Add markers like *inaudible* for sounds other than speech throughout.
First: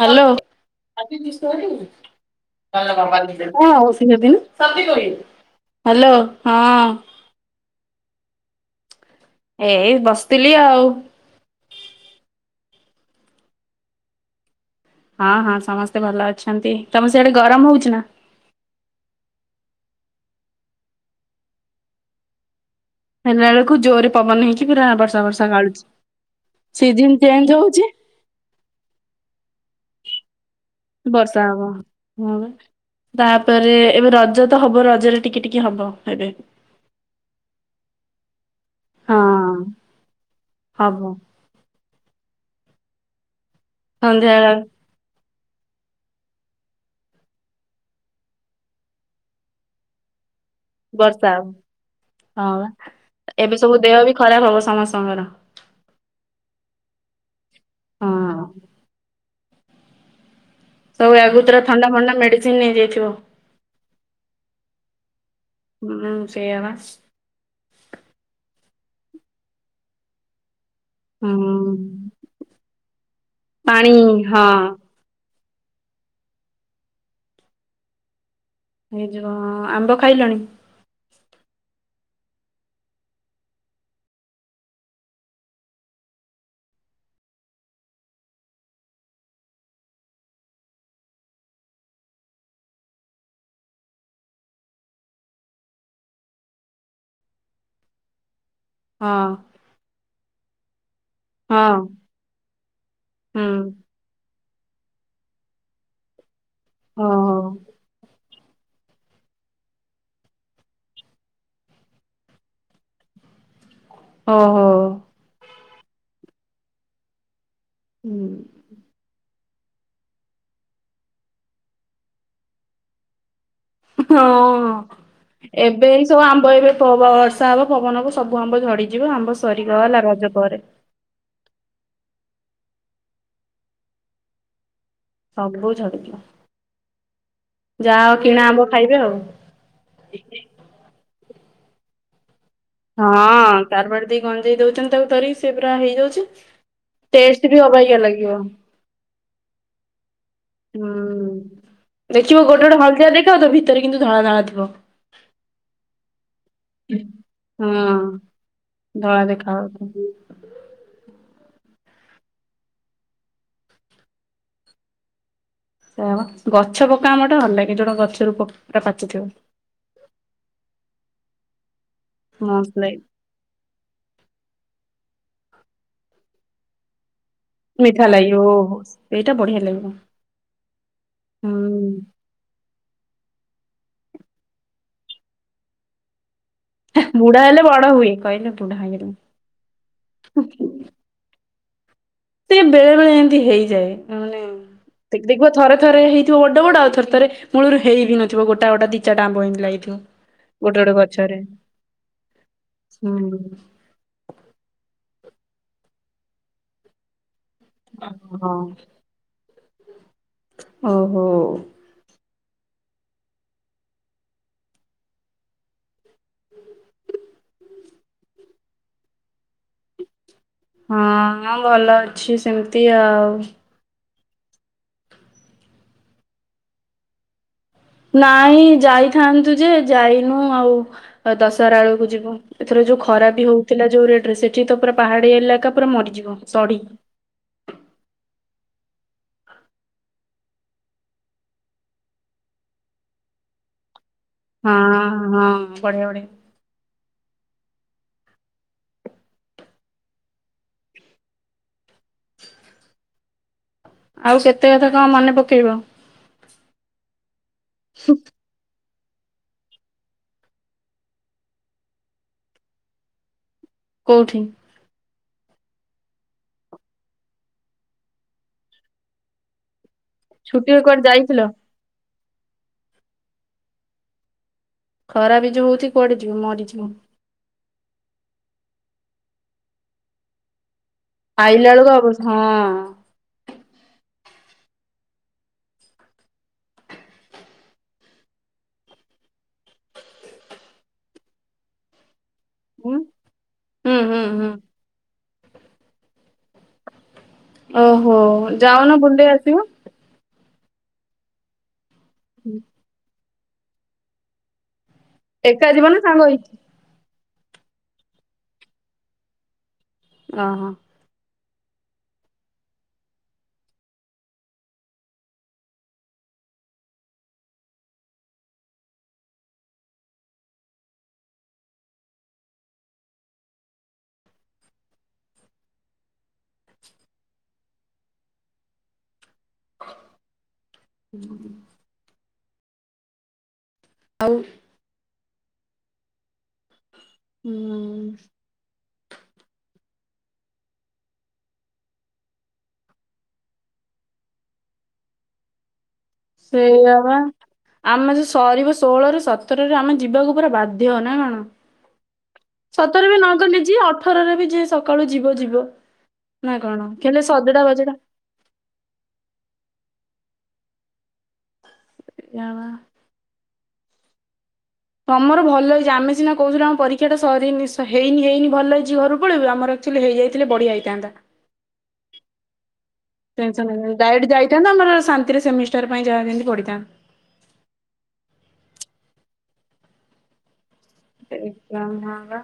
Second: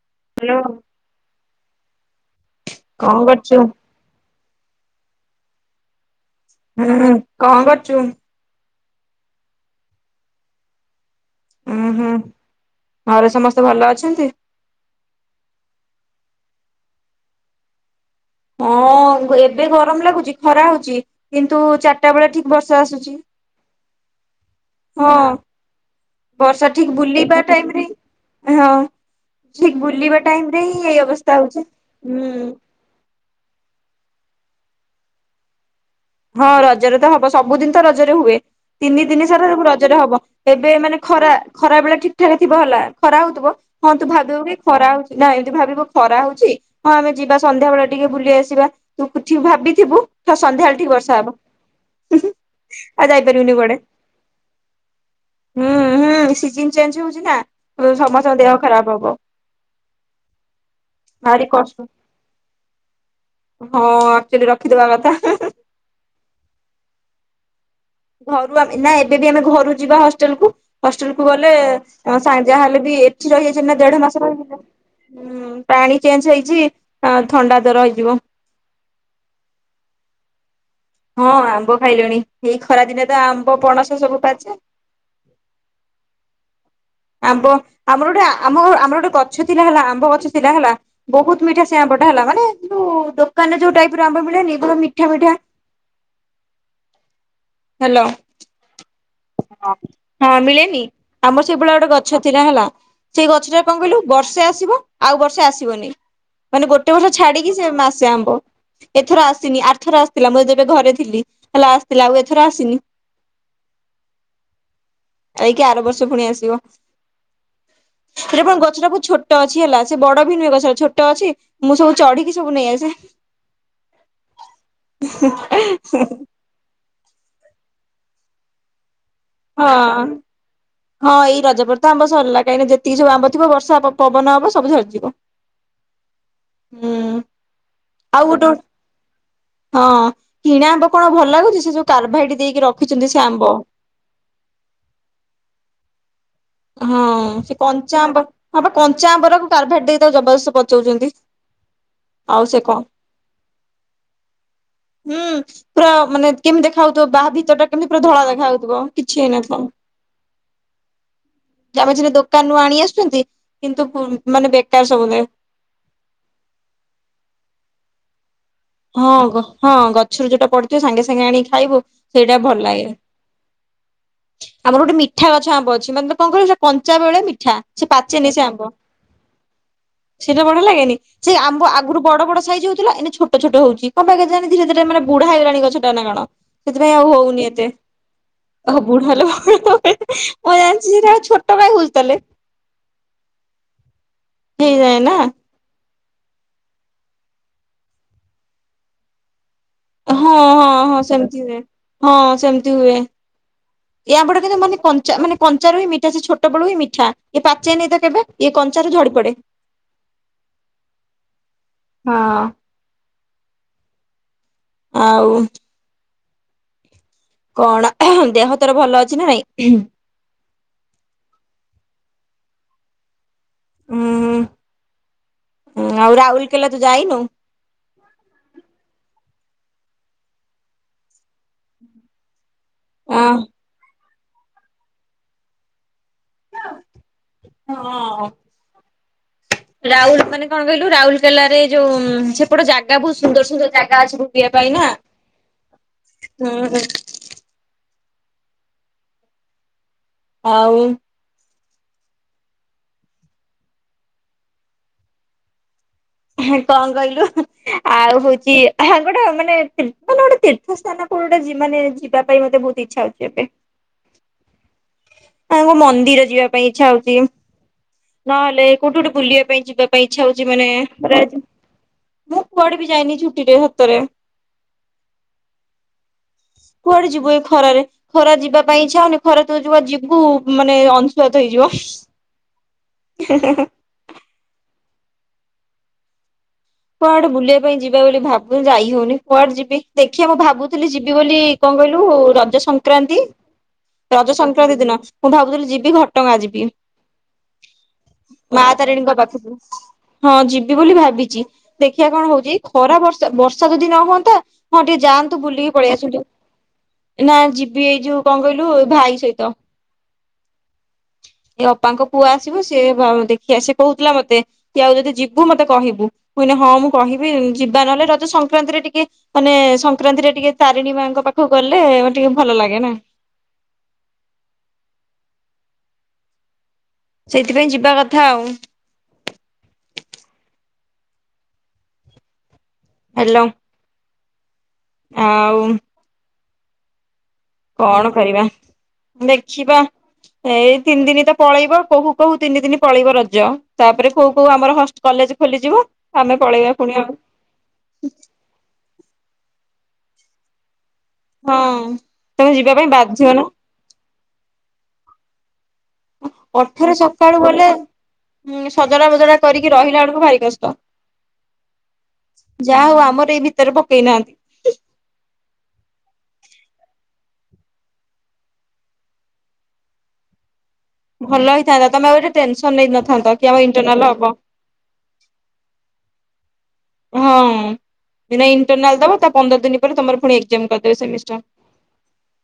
Hello hello *unintelligible* କଣ କରୁଛୁ? Hello, ହଁ ହୁଁ କଣ କରୁଛୁ? ଏଇ ବସିଥିଲି ଆଉ। ଉଁ ହୁଁ, ଘରେ ସମସ୍ତେ ଭଲ ଅଛନ୍ତି? ହଁ ହଁ ସମସ୍ତେ ଭଲ ଅଛନ୍ତି। ତମ ସିଆଡେ ଗରମ ହଉଛି ନା? ହଁ, ଏବେ ଗରମ ଲାଗୁଛି ଖରା ହଉଛି, କିନ୍ତୁ ଚାରିଟା ବେଳେ ଠିକ ବର୍ଷା ଆସୁଛି। ହେଲା ବେଳକୁ ଜୋରେ ପବନ ହେଇକି ପୁରା ହଁ ବର୍ଷା ବର୍ଷା ଗାଳୁଛି। ବର୍ଷା ଠିକ ସିଜିନ୍ ବୁଲିବା ଚେଞ୍ଜ ଟାଇମ ରେ ହେଉଛି। ହଁ, ଠିକ୍ ବୁଲିବା ଟାଇମ ରେ ହିଁ ଏଇ ଅବସ୍ଥା ବର୍ଷା ହବ। ହଉଛି। ହଁ ତାପରେ ଏବେ ରଜ ତ ହବ, ରଜରେ ଟିକେ ଟିକେ ହବ। ଏବେ। ହଁ ରଜରେ ତ ହବ। ସବୁଦିନ ତ ରଜରେ ହୁଏ। ତିନି ଦିନି ସାରା ହଁ ସବୁ ରଜରେ ହବ। ଏବେ ମାନେ ହବ ଖରା ଖରା ବେଳେ ଠିକ ଠାରେ ଥିବ ହେଲା ଖରା ହଉଥିବ। ହଁ, ତୁ ସନ୍ଧ୍ୟା ଭାବିବୁ କି ଖରା ହଉ ନା ଏମତି ଭାବିବୁ ଖରା ହଉଛି। ହଁ, ଆମେ ଯିବା ସନ୍ଧ୍ୟା ବେଳେ ଟିକେ ବୁଲି ଆସିବା। ତୁ କିଛି ଭାବିଥିବୁ ତ ସନ୍ଧ୍ୟାବେଳେ ଠି ବର୍ଷା ହବ। ହଁ ପା, ଆଉ ଯାଇପାରିବୁନି ଏବେ କୁଆଡେ ସବୁ ଦେହ ବି ଖରାପ ହବ ସମସ୍ତଙ୍କର। ହୁଁ ହୁଁ, ସିଜିନ୍ ଚେଞ୍ଜ ହଉଛି ନା ସମସ୍ତଙ୍କ ହଁ ଦେହ ଖରାପ ହବ। ସବୁ ଭାରି ଆଗୁତୁରା କଷ୍ଟ ଥଣ୍ଡା ଫଣ୍ଡା ମେଡିସିନ୍ ନେଇଯାଇଥିବ। ହଁ, ଏକ୍ଟୁଆଲୀ ରଖିଥିବା କଥା। ହୁଁ, ସେୟା ପା। ଘରୁ ଆମେ ନା ଏବେ ବି ଆମେ ଘରୁ ଯିବା ହଷ୍ଟେଲ କୁ। ହଷ୍ଟେଲ କୁ ଗଲେ ହୁଁ ସା ଯା ହେଲେ ବି ଏଠି ରହିଯାଇଛି ନା ପାଣି ଦେଢ ମାସ ରହି ହଁ ହଁ ପାଣି ଚେଞ୍ଜ ହେଇଛି, ଥଣ୍ଡା ଜର ହେଇଯିବ। ହେଇଯିବ। ହଁ, ଆମ୍ବ ଖାଇଲଣି? ହଁ ଆମ୍ବ ଖାଇଲଣି ଏଇ ଖରା ଦିନେ ତ ଆମ୍ବ ପଣସ ସବୁ ପାଚେ। ଆମ୍ବ ଆମର ଗୋଟେ ଆମ ଆମର ଗୋଟେ ଗଛ ଥିଲା ହେଲା ଆମ୍ବ ଗଛ ଥିଲା ହେଲା। ବହୁତ ମିଠା ସେଇ ଆମ୍ବଟା ହେଲା ମାନେ ଯୋଉ ଦୋକାନରେ ଯୋଉ ଟାଇପର ଆମ୍ବ ମିଳେନି ମିଠା ମିଠା। ହ୍ୟାଲୋ। ହଁ। ହ ହଁ ମିଳେନି ଆମର ହଁ ସେଇଭଳିଆ ଗୋଟେ ଗଛ ଥିଲା ହେଲା ସେଇ ହୁଁ ଗଛଟା କଣ କହିଲୁ? ବର୍ଷେ ଆସିବ ଆଉ ବର୍ଷେ ଆସିବନି ମାନେ ଗୋଟେ ବର୍ଷ ଓହୋ ଛାଡିକି ସେ ଆସେ ଆମ୍ବ। ଏଥର ଆସିନି ଆରଥର ଆସିଥିଲା ମୁଁ ଯେବେ ଘରେ ଥିଲି ହେଲା ଆସିଥିଲା ଆଉ ଏଥର ଆସିନି। ଓ ହୋ। ଯାଇକି ଆର ବର୍ଷ ପୁଣି ଆସିବ ହୁଁ *inaudible* ଗଛଟାକୁ ଛୋଟ ଛୋଟ ଅଛି ହେଲା ସେ ବଡ ବି ନୁହେ ଗଛ ଛୋଟ ଅଛି ମୁଁ ସବୁ ଚଢିକି ସବୁ ନେଇ ଆସେ। ହଁ ଏବେ ଏଇ ସବୁ ଆମ୍ବ ଏବେ ବର୍ଷା ହବ ପବନ ହବ ସବୁ ଆମ୍ବ ଝଡିଯିବ ଆମ୍ବ ହଁ। ସରିଗଲା ରଜ ପରେ ହଁ ଏଇ ରଜ ପରେ ତ ଆମ୍ବ ସରିଲା କାହିଁକିନା ଯେତିକି ସବୁ ଆମ୍ବ ଥିବ ବର୍ଷା ପବନ ହବ ସବୁ ଝରିଯିବ। ସବୁ ଝଡିଯିବ। ହୁଁ ଯା ହଉ ଆଉ କିଣା ଗୋଟେ ଆମ୍ବ ଖାଇବେ ଆଉ ହଁ କିଣା ଆମ୍ବ କଣ ଭଲ ଲାଗୁଛି ସେ ଯୋଉ କାର୍ଭାଇଟି ଦେଇକି ର ହଁ କାର୍ଭାଇଟି ଦେଇ ଗଞ୍ଜେଇ ଦଉଛନ୍ତି ତାକୁ ଧରିକି ସେ ପୁରା ହେଇଯାଉଛି। ହଁ ଟେଷ୍ଟ ସେ ବି ଅବାଗିଆ କଞ୍ଚା ଆମ୍ବ ଲାଗିବ ହୁଁ। ହଁ ବା କଞ୍ଚା ଆମ୍ବର କାର୍ଭେଇଟ ଦେଇଦଉ ଜବରଦସ୍ତି ପଚଉଛନ୍ତି। ଆଉ ଦେଖିବ ସେ ଗୋଟେ କଣ ଗୋଟେ ହଳଦିଆ ଦେଖିବ କିନ୍ତୁ ତା ଭିତରେ କିନ୍ତୁ ଧଳା ଧଳାଣା ଥିବ। ହୁଁ ପୁରା ମାନେ କେମିତି ଦେଖା ହାଉଥିବ ବାହା ଭିତରଟା କେମିତି ପୁରା ହଁ। ଧଳା ଦେଖା ହାଉଥିବ କିଛି ଧଳା ଦେଖା ହେଇନଥିବ। ଯାଉଥିବ ଆମେ ସ ଦୋକାନରୁୁ ଆଣି ଆସୁଛନ୍ତି କିନ୍ତୁ ମାନେ ବେକାର ସବୁବେଳେ ସେ ଗଛ ପକା ଆମ ଟେ ଭଲ ଲାଗେ ଜୋଣ ଗଛରୁ ପ ପୁରା ପାଚିଥିବ ହଁ ହଁ ଗଛରୁ ଯୋଉଟା ପଡିଥିବ ସାଙ୍ଗେ ସାଙ୍ଗେ ଆଣିକି ଖାଇବୁ? ସେଇଟା ଭଲ ଲାଗେ। ଆମର ଗୋଟେ ମିଠା ଗଛ ଆମ୍ବ ଅଛି ମାନେ କଣ କର କଞ୍ଚା ବେଳେ ମିଠା। ସେ ମିଠା ଲାଗେ ଓହୋ ଏଇଟା ବଢିଆ ଲାଗିବ। ସେଟା ବଢିଆ ଲାଗେନି ସେ ଆମ୍ୱ ହୁଁ ଆଗରୁ ବଡ ବଡ ସାଇଜ ହଉଥିଲା ଏବେ ଛୋ ଛୋଟ ଛୋଟ କଣ ହଉଛି କଣ ପାଇଁ କେଜାଣି ଧୀରେ ଧୀରେ ମାନେ ବୁଢା ହେଇଗଲାଣି ଗଛଟା ନା କଣ? ସେଥିପାଇଁ ଆଉ ବୁଢା ହଉନି ହେଲେ ଏତେ ବଡ ହୁଏ କହିଲେ ବୁଢା ଓ ହେଇଗଲିଣି ବୁଢ଼ା ଲୋ ମୁଁ ଜାଣି ସେଟା ଆଉ ଛୋ ଛୋଟ କାଇଁ ହଉଛି ତାହାଲେ। ସେ ବେଳେ ବେଳେ ଏମିତି ହେଇଯାଏ ହେଇଯାଏ ନା। ମାନେ ଦେଖ ଥରେ ଥରେ ହେଇଥିବ ବଡ ବଡ ଆଉ ଥରେ ଥରେ ମୂଳରୁ ହେଇନଥିବ ଗୋଟ ଗୋଟ ଦି ଚାରିଟା ଆମ୍ବ *unintelligible* ହଁ ଗୋଟେ ହଁ ଗୋଟେ ହଁ ଗଛରେ ସେମିତି ହୁଏ ହଁ ସେମିତି ହୁଏ। ହୁଁ ଏୟା ବଡ କିନ୍ତୁ ମାନେ କଞ୍ଚା ମାନେ କଞ୍ଚାରୁ ହିଁ ମିଠା ସେ ଛୋଟ ବେଳ ହୁ ମିଠା। ଇଏ ପାଚେନିତ କେବେ ହଁ ଇଏ କଞ୍ଚାରୁ ଝଡି ପଡେ। ଓ ହୋ। ହଁ। ଆଉ ତ କଣ ଦେହ ତୋର ଭଲ ଅଛି ନା ନାଇଁ? ହଁ ହଁ ଭଲ ଅଛି ସେମିତି ଆଉ ହୁଁ ଆଉ ରାଉରୀକେଲା ତୁ ଯାଇନୁ? ନାଇଁ ଯାଇଥାନ୍ତୁ ଯେ ଯାଇନୁ ଆଉ ଦଶହରା ବେଳକୁ ଯିବୁ? ଏଥର ଯୋଉ ହଁ। ଖରାପି ହଉଥିଲା ଯୋଉ ରେଟ୍ ରେ ସେଠି ତ ପୁରା ପାହାଡିଆ ଏଇଲାକା ପୁରା ମରିଯିବ ସଢି ହଁ ରାଉଲ୍ ମାନେ କଣ କହିଲୁ ରାଉଲ୍ କେଲାରେ ଯୋଉ ସେପଟ ଜାଗା ବହୁତ୍ ସୁନ୍ଦର ସୁନ୍ଦର ଜାଗା ଅଛି। ବୁଲିବା ପାଇଁ ନା। ହଁ ହଁ ବଢିଆ ବଢିଆ। ହୁଁ ହୁଁ। ଆଉ ? *inaudible* ଆଉ କେତେ କଥା କଣ ମନେ ପକେଇବ ହଁ କଣ କହିଲୁ ଆଉ ହଉଛି ହଁ ଗୋଟେ ମାନେ ତୀର୍ଥଲ ଗୋଟେ ତୀର୍ଥ ସ୍ଥାନ କୋଉଠି ଗୋଟେ ମାନେ ଯିବା ପାଇଁ ମତେ ବହୁତ ଇଚ୍ଛା ହଉଛି ଏବେ? *inaudible* କୋଉଠି? କୋଉ କୋଉ ମନ୍ଦିର ଯିବା ପାଇଁ ଇଚ୍ଛା ହଉଚି ନହେଲେ କୋଉଠି ଗୋଟେ ବୁଲିବା ପାଇଁ ଯିବା ପାଇଁ ଇଚ୍ଛା ହଉଛି ମାନେ ଛୁଟିରେ କୁଆଡେ ଯାଇଥିଲ? ମୁଁ କୁଆଡେ ବି ଯାଇନି ଛୁଟି ରେ ହତରେ ଖରା ବି ଯୋଉ ହଉଚି କୁଆଡେ ଯିବୁ ମରିଯିବୁ। କୁଆଡେ ଯିବୁ ଏଇ ଖରାରେ ଖରା ଯିବା ପାଇଁ ଇଚ୍ଛା ହଉନି ଖରା ତଉ ଯିବୁ ମାନେ ଅଂଶୁଘାତ ଆଇଲା ହେଇଯିବ ବେଳକୁ ଅବସ୍ ହଁ ହୁଁ ହୁଁ ହୁଁ। କୁଆଡେ ବୁଲିବା ପାଇଁ ଯିବା ବୋଲି ଭାବ ଯାଇ ହଉନି କୁଆଡେ ଯିବି ଦେଖିଆ ମୁଁ ଭାବୁଥିଲି ଯିବି ବୋଲି କଁ କହିଲୁ ରଜ ହୁଁ ସଂକ୍ରାନ୍ତି ହୁଁ ହୁଁ ରଜ ହୁଁ ସଂକ୍ରାନ୍ତି ଦିନ ମୁଁ ଭାବୁଥିଲି ଯିବି ଘଟଗାଁ ଯିବି। ଓହୋ ମା ଯାଉନ ତାରିଣୀଙ୍କ ବୁଲି ପାଖକୁ ଆସିବ ହଁ ଯିବି ବୋଲି ଭାବିଚି ଦେଖିଆ କଣ ହଉଚି ଖରା ବର୍ଷ ବର୍ଷା ଯଦି ନ ହୁଅନ୍ତା ହଁ ଟିକେ ଯାଆନ୍ତୁ ଏକା ବୁଲିକି ଯିବ ପଳେଇ ନା ଆସନ୍ତୁ। ସାଙ୍ଗ ହେଇକି ନା ଯିବି ଏଇ ଯୋଉ କଁ କହିଲୁ ଭାଇ ସହିତ ଓହୋ। ଏ ଅପାଙ୍କ ପୁଅ ଆସିବ ସେ ବା ଦେଖିଆ ସେ କହୁଥିଲା ମତେ କି ଆଉ ଯଦି ଯିବୁ ମତେ କହିବୁ ମୁଁ କହିନି ହଁ ମୁଁ କହିବି ଯିବା ନହେଲେ ରଜ ସଂକ୍ରାନ୍ତିରେ ଟିକେ ମାନେ ସଂକ୍ରାନ୍ତିରେ ଟିକେ ତାରିଣୀ ମାଙ୍କ ପାଖକୁ ଗଲେ ଅ ଟିକେ ଭଲ ଲାଗେ ନା? ସେଇଥିପାଇଁ ଯିବା କଥା ଆଉ। ହୁଁ *inaudible* ହ୍ୟାଲୋ ଆଉ ଆଉ ହୁଁ *inaudible* କଣ କରିବା ଦେଖିବା ଏଇ ତିନି ଦିନି ତ ପଳେଇବ କହୁ କହୁ ତିନି ଦିନି ପଳେଇବ ରଜ ତାପରେ କୋଉ କୋଉ ଆମର ହଷ୍ଟେଲ୍ କଲେଜ ଖୋଲିଯିବ। ଆମେ ପଳେଇବା ପୁଣି ସେଇଆ ଆଉ ବା ଆମେ ଯ ସରିବ ଷୋହଳ ରେ ସତର ରେ ଆମେ ଯିବାକୁ ପୁରା ବାଧ୍ୟ ନା କଣ? ହଁ ତମେ ଯିବା ପାଇଁ ସତରରେ ବାଧ୍ୟ ନା ନଗଲେ ଯି ଅଠରରେ ବି ଯି ସକାଳୁ ଯିବ ଯିବ ନା କଣ ଅଠରେ କେଲେ ସକାଳୁ ସଜଟା ଗଲେ ବଜଟା ଉଁ ସଜଡା ବଜଡା କରିକି ରହିଲା ବେଳକୁ ଭାରି କଷ୍ଟ ୟା ମା। ଯା ହଉ ଆମର ଏଇ ଭିତରେ ପକେଇ ନାହାନ୍ତି। ତମର ଭଲ ହେଇଛି ଆମେ ସିନା କହୁଥିଲୁ ଆମ ପରୀକ୍ଷା ଟା ସରିନି ହେଇନି ହେଇନି ଭଲ ହେଇଛି ଘକୁ ପଳେଇବୁ ଆମର ଏକ୍ଟୁଆଲି ହେଇଯାଇଥିଲେ ବଢିଆ। ହେଇଥାନ୍ତା ଭଲ ହେଇଥାନ୍ତା ତମେ ଆଉ ଏଠେ ଟେନସନ ନେଇ ନଥାନ୍ତା କି ଆମ ଇନଟରନାଲ ହବ ସେଟ ଆମର ଶାନ୍ତିରେ ସେମିଷ୍ଟର ପାଇଁ ଯାହା ଯେମିତି ପଢ଼ିଥା ହଁ ଦି ଟା ଇଣ୍ଟରନାଲ ଦବ ତା ପନ୍ଦର ଦିନ ପରେ ତମର ପୁଣି ଏକ୍ସାଂମ କରିଦେବେ ସେମିଷ୍ଟର ଏକ୍ଜାମ ହଁ ବା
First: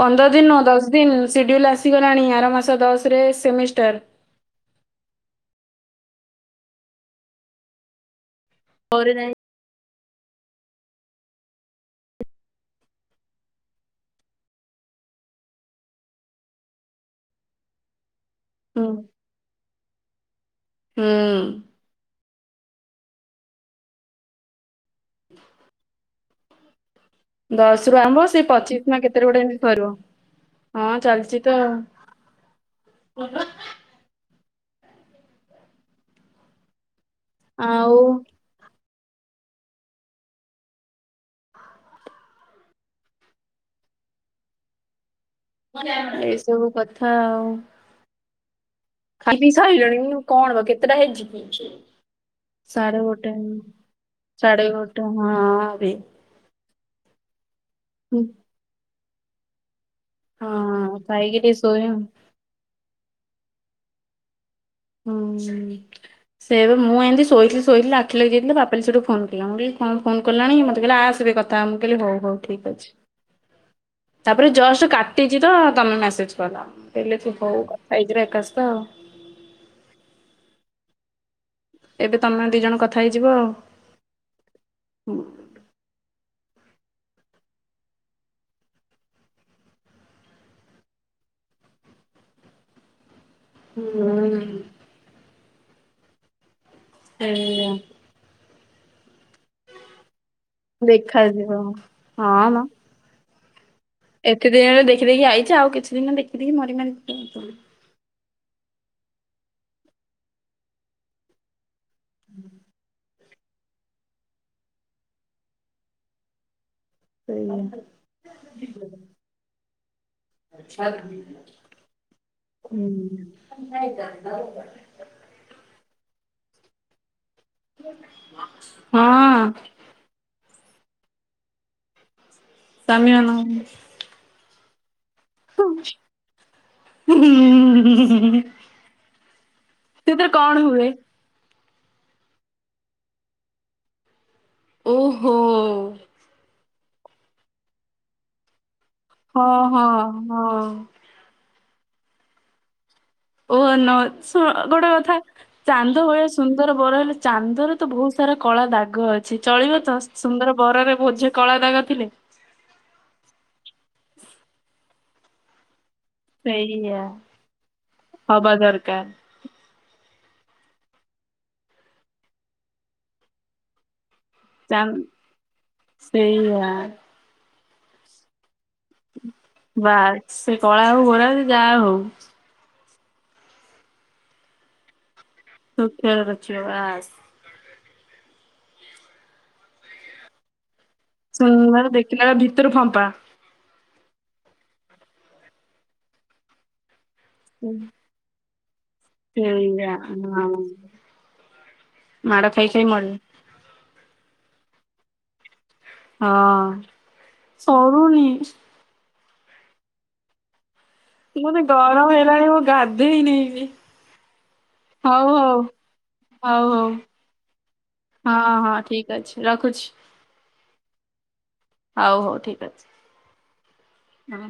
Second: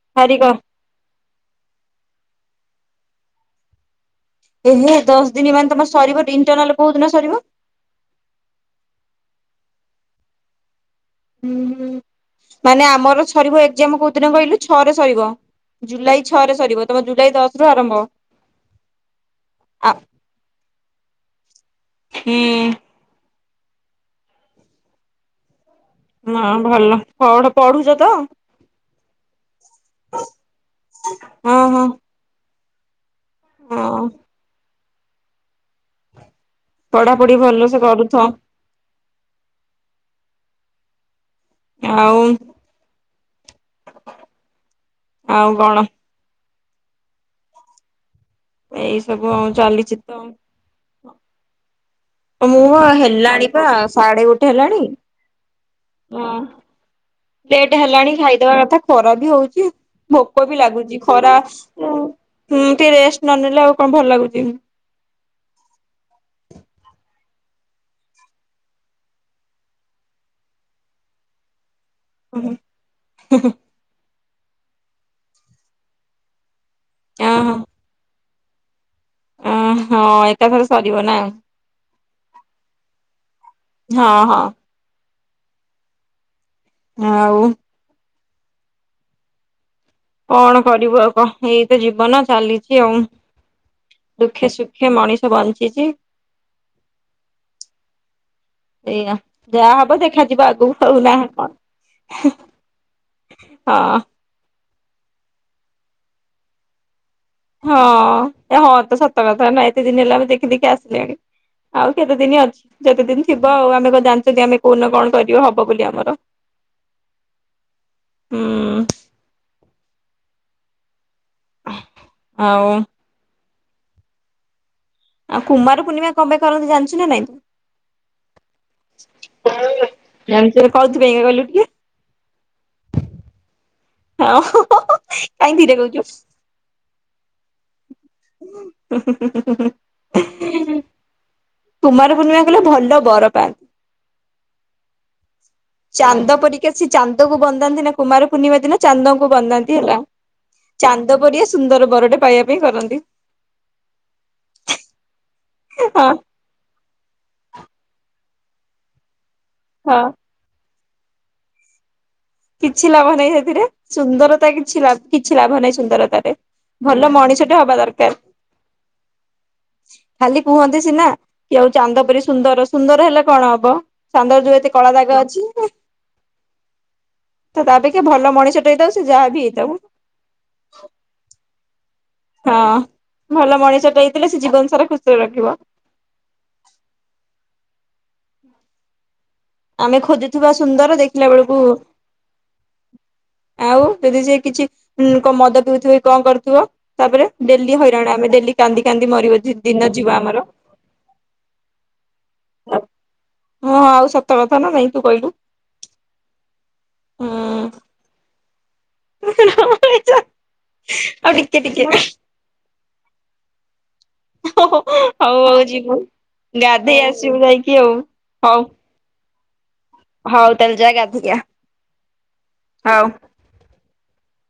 ପନ୍ଦର ଦିନ ନୁହଁ ଦଶ ଦିନ ସିଡ୍ୟୁଲ୍ ଆସିଗଲାଣି ଆର ମାସ ଦଶରେ ସେମିଷ୍ଟାର ଏହେ ଦଶ ଦିନ ମାନେ ତମ ସରିବ ଇଣ୍ଟରନାଲ କୋଉ ଦିନ ସରିବ ଛ ରେ ଯାଇ ହୁଁ ହୁଁ ମାନେ ଆମର ସରିବ ଏକ୍ଜାମ କୋଉ ଦିନ କହିଲୁ ଛଅ ରେ ସରିବ। ଜୁଲାଇ ଛଅ ରେ ସରିବ ତମ ଜୁଲାଇ ଦଶ ରୁ ଆରମ୍ଭ ହଁ ଆ ହଁ ହୁଁ ହୁଁ ହଁ ଭଲ ପଢ ପଢୁଛ ଦଶ ରୁ ତ ଆରମ୍ଭ ସେ ପଚିଶି ନା କେତେ ରେ ଗୋଟେ ଏମିତି ସରିବ ହଁ ଚାଲିଛି ତ ହଁ ହଁ। ହଁ ହଁ ପଢା ପଢି ଭଲ ସେ ଆଉ କରୁଥ। ଆଉ ଆଉ କଣ ଏଇ ସବୁ କଥା ଆଉ ଏଇ ସବୁ ଆଉ ଖାଇସାଇ ଚାଲିଛି ଲଣି ତ କଣ ବା କେତଟା ହେଇଛି କି ମୁଁ ସାଢ଼େ ଗୋଟେ ହେଲାଣି ପା ଗୋଟେ ସାଢେ ହେଲାଣି ଗୋଟେ ହଁ ରେ ହଁ ଲେଟ୍ ହେଲାଣି ଖାଇଦବା କଥା ଖରା ବି ହଉଛି ଭୋକ ବି ହଁ ଲାଗୁଛି ଖରା ଖାଇକି ଟିକେ ଶୋଇବି ହୁଁ ଆଉ ଟିକେ ରେଷ୍ଟ ନ ନେଲେ ଆଉ କଣ ଭଲ ଲାଗୁଛି? ହୁଁ ସେଇ ଏବେ ମୁଁ ଏମିତି ଶୋଇଥିଲି ଶୋଇଥିଲ ଆଖି ଲାଗି ଯାଇଥିଲା ପାପାଲି ସେଇଠୁ ଫୋନ କଲା ମୁଁ କହିଲି କଣ ଫୋନ୍ କଲାଣି ମୋତେ କହିଲା ଆସେ କଥା ତ ଆମ କହିଲି ହଉ ହଉ ଠିକ ଅଛି ତାପରେ ଜଷ୍ଟ କାଟିଛି ତ ତମେ ମେସେଜ କଲ ହେଲେ ହଉ କଥା ହେଇଯିବା ଏକାଶ ତ ଆଉ ଓ ହଁ ଏକାଥରେ ସରିବ ନା ଏବେ ତମେ ଦି ଜଣ କଥା ହେଇଯିବ ହଁ ହଁ ଆଉ ହଉ କଣ କରିବୁ ଆଉ କ ଏଇତ ଜୀବନ ଚାଲିଛି ଆଉ। ହୁଁ ଦୁଃଖେ ସୁଖେ ମଣିଷ ବଞ୍ଚିଛି। ସେୟା ସେଇଆ ଯାହା ହବ ଦେଖାଯିବ ଆଗକୁ ହଉନା କଣ ଦେଖାଯିବ ହଁ ମ ହଁ ଏତେ ଦିନରେ ଦେଖି ଦେଖି ଆଇଛେ ଆଉ କିଛି ଦିନ ଦେଖିଦଖି ମରି ମାରି ଯୁ ହଁ ଏ ହଁ ତ ସତ କଥା ନା ଏତେ ଦିନ ହେଲା ମୁ ଦେଖି ଦେଖି ଆସିଲିଣି ଆଉ କେତେ ଦିନ ଅଛି ଯେତେ ଦିନ ଥିବ ଆଉ ଆମେ କ ଜାଣିଛନ୍ତି ଆମେ କୋଉନ କଣ କରିବୁ ହବ ବୋଲି ଆମର ସେଇଆ ହୁଁ। ଆଉ ହଁ। ଆଉ କୁମାର ପୂର୍ଣ୍ଣିମା କଁ ପାଇଁ କରନ୍ତି ଜାଣିଚୁ ନା ନାଇଁ? ହଁ ଜ କଉଥିପାଇକା କହିଲୁ ଟିକେ। ସ୍ୱାମୀ ମାନଙ୍କ ପାଇଁ। ହଁ କାହିଁ ଧୀରେ କହୁଚୁ? ହୁଁ ହୁଁୁଁ ହ ସେଥିରେ କଣ ହୁଏ? କୁମାର ପୂର୍ଣ୍ଣିମା କଲେ ଭଲ ବର ପାନ୍ତି। ଓହୋ ଚାନ୍ଦ ପରିକା ସେ ଚାନ୍ଦକୁ ବନ୍ଦାନ୍ତି ନା କୁମାର ପୂର୍ଣ୍ଣିମା ଦିନ ଚାନ୍ଦଙ୍କୁ ହଁ ବନ୍ଦାନ୍ତି ହଁ ହେଲା ହଁ ଚାନ୍ଦ ପରରିଆ ସୁନ୍ଦର ବରଟେ ପାଇବା ପାଇଁ କରନ୍ତି। ଓହ ନ ଶ ଗୋଟେ କଥା ଚାନ୍ଦ ହଁ ଭଳିଆ ସୁନ୍ଦର ବର ହେଲେ ଚାନ୍ଦରେ ତ ବହୁତ ସାରା କଳା ଦାଗ ଅଛି ଚଳିବ ତ? ହଁ ସୁନ୍ଦର ବରରେ ବୋଝେ କଳା ଦାଗ ଥିଲେ? କିଛି ଲାଭ ନାହିଁ ସେଥିରେ। ସୁନ୍ଦରତା କିଛି ଲାଭ କିଛି ଲାଭ ନାହିଁ ସୁନ୍ଦରତା। ସେଇଆ ଭଲ ମଣିଷ ଟେ ହବା ଦରକାର। ହବା ଦରକାର। ଖାଲି କୁହନ୍ତି ସିନା କି ଆଉ ଚାନ୍ଦ ପରି ସୁନ୍ଦର ସୁନ୍ଦର ହେଲେ କଣ ହବ ଚାନ୍ଦ ରେ ଯୋଉ ଏତେ କଳା ଚାନ୍ଦ ଜାଗା ଅଛି। ସେଇଆ। ତ ତାପକ୍ଷେ ଭଲଣିଷଟ ହେଇଥାଉ ସେ ଯାହା ବି ହେଇଥାଉ। ବା ସେ କଳା ହଉ ଗୋରା ହଉ ଯାହା ହଉ। ହଁ ଭଲ ମଣିଷ ଟେ ହେଇଥିଲେ ସେ ଜୀବନ ସାରା ଖୁସିରେ ରଖିବ। *unintelligible* ଆମେ ଖୋଜୁଥିବା ସୁନ୍ଦର ଦେଖ ସୁନ୍ଦର ଦେଖିଲା ବେଳେ ଭିତରୁ ଫମ୍ପା। ଆଉ ଯଦି ସେ କିଛି କ ମଦ ପିଉଥିବ କି କଣ କରୁଥିବ ତାପରେ? ଡେଲି ହଇରାଣ ଆମେ ଡେଲି କାନ୍ଦି କାନ୍ଦି ମରିବ ଦିନ ସେଇଆ ଯିବ ଆମର। ମାଡା ଖାଇ ଖାଇ ମୁରିବ। ହଁଁ ଆଉ ସତ କଥା ନା ନାଇ ତୁ କହିଲୁ? ହଁ ହୁଁ। ସରୁନି। *unintelligible* ଆଉ ମତେ ଟିକେ ଟିକେ ଗରମ ହେଲାଣି ମୁଁ ଗାଧେଇନେଇଁ ବି। ହଉ ହଉ ହଉ ଯିବୁ ହଉ ଗାଧେଇ ଆସିବୁ ଯାଇକି ଆଉ। ହଉ ହଉ ହଁ ହଁ ଠିକ ଅଛି ରଖୁଚି। ହଉ ତାଲେ ଜା ଗାଧେଇକି ଆ। ହଉ ହଉ ଠିକ ଅଛି। ହଉ। ହୁଁ।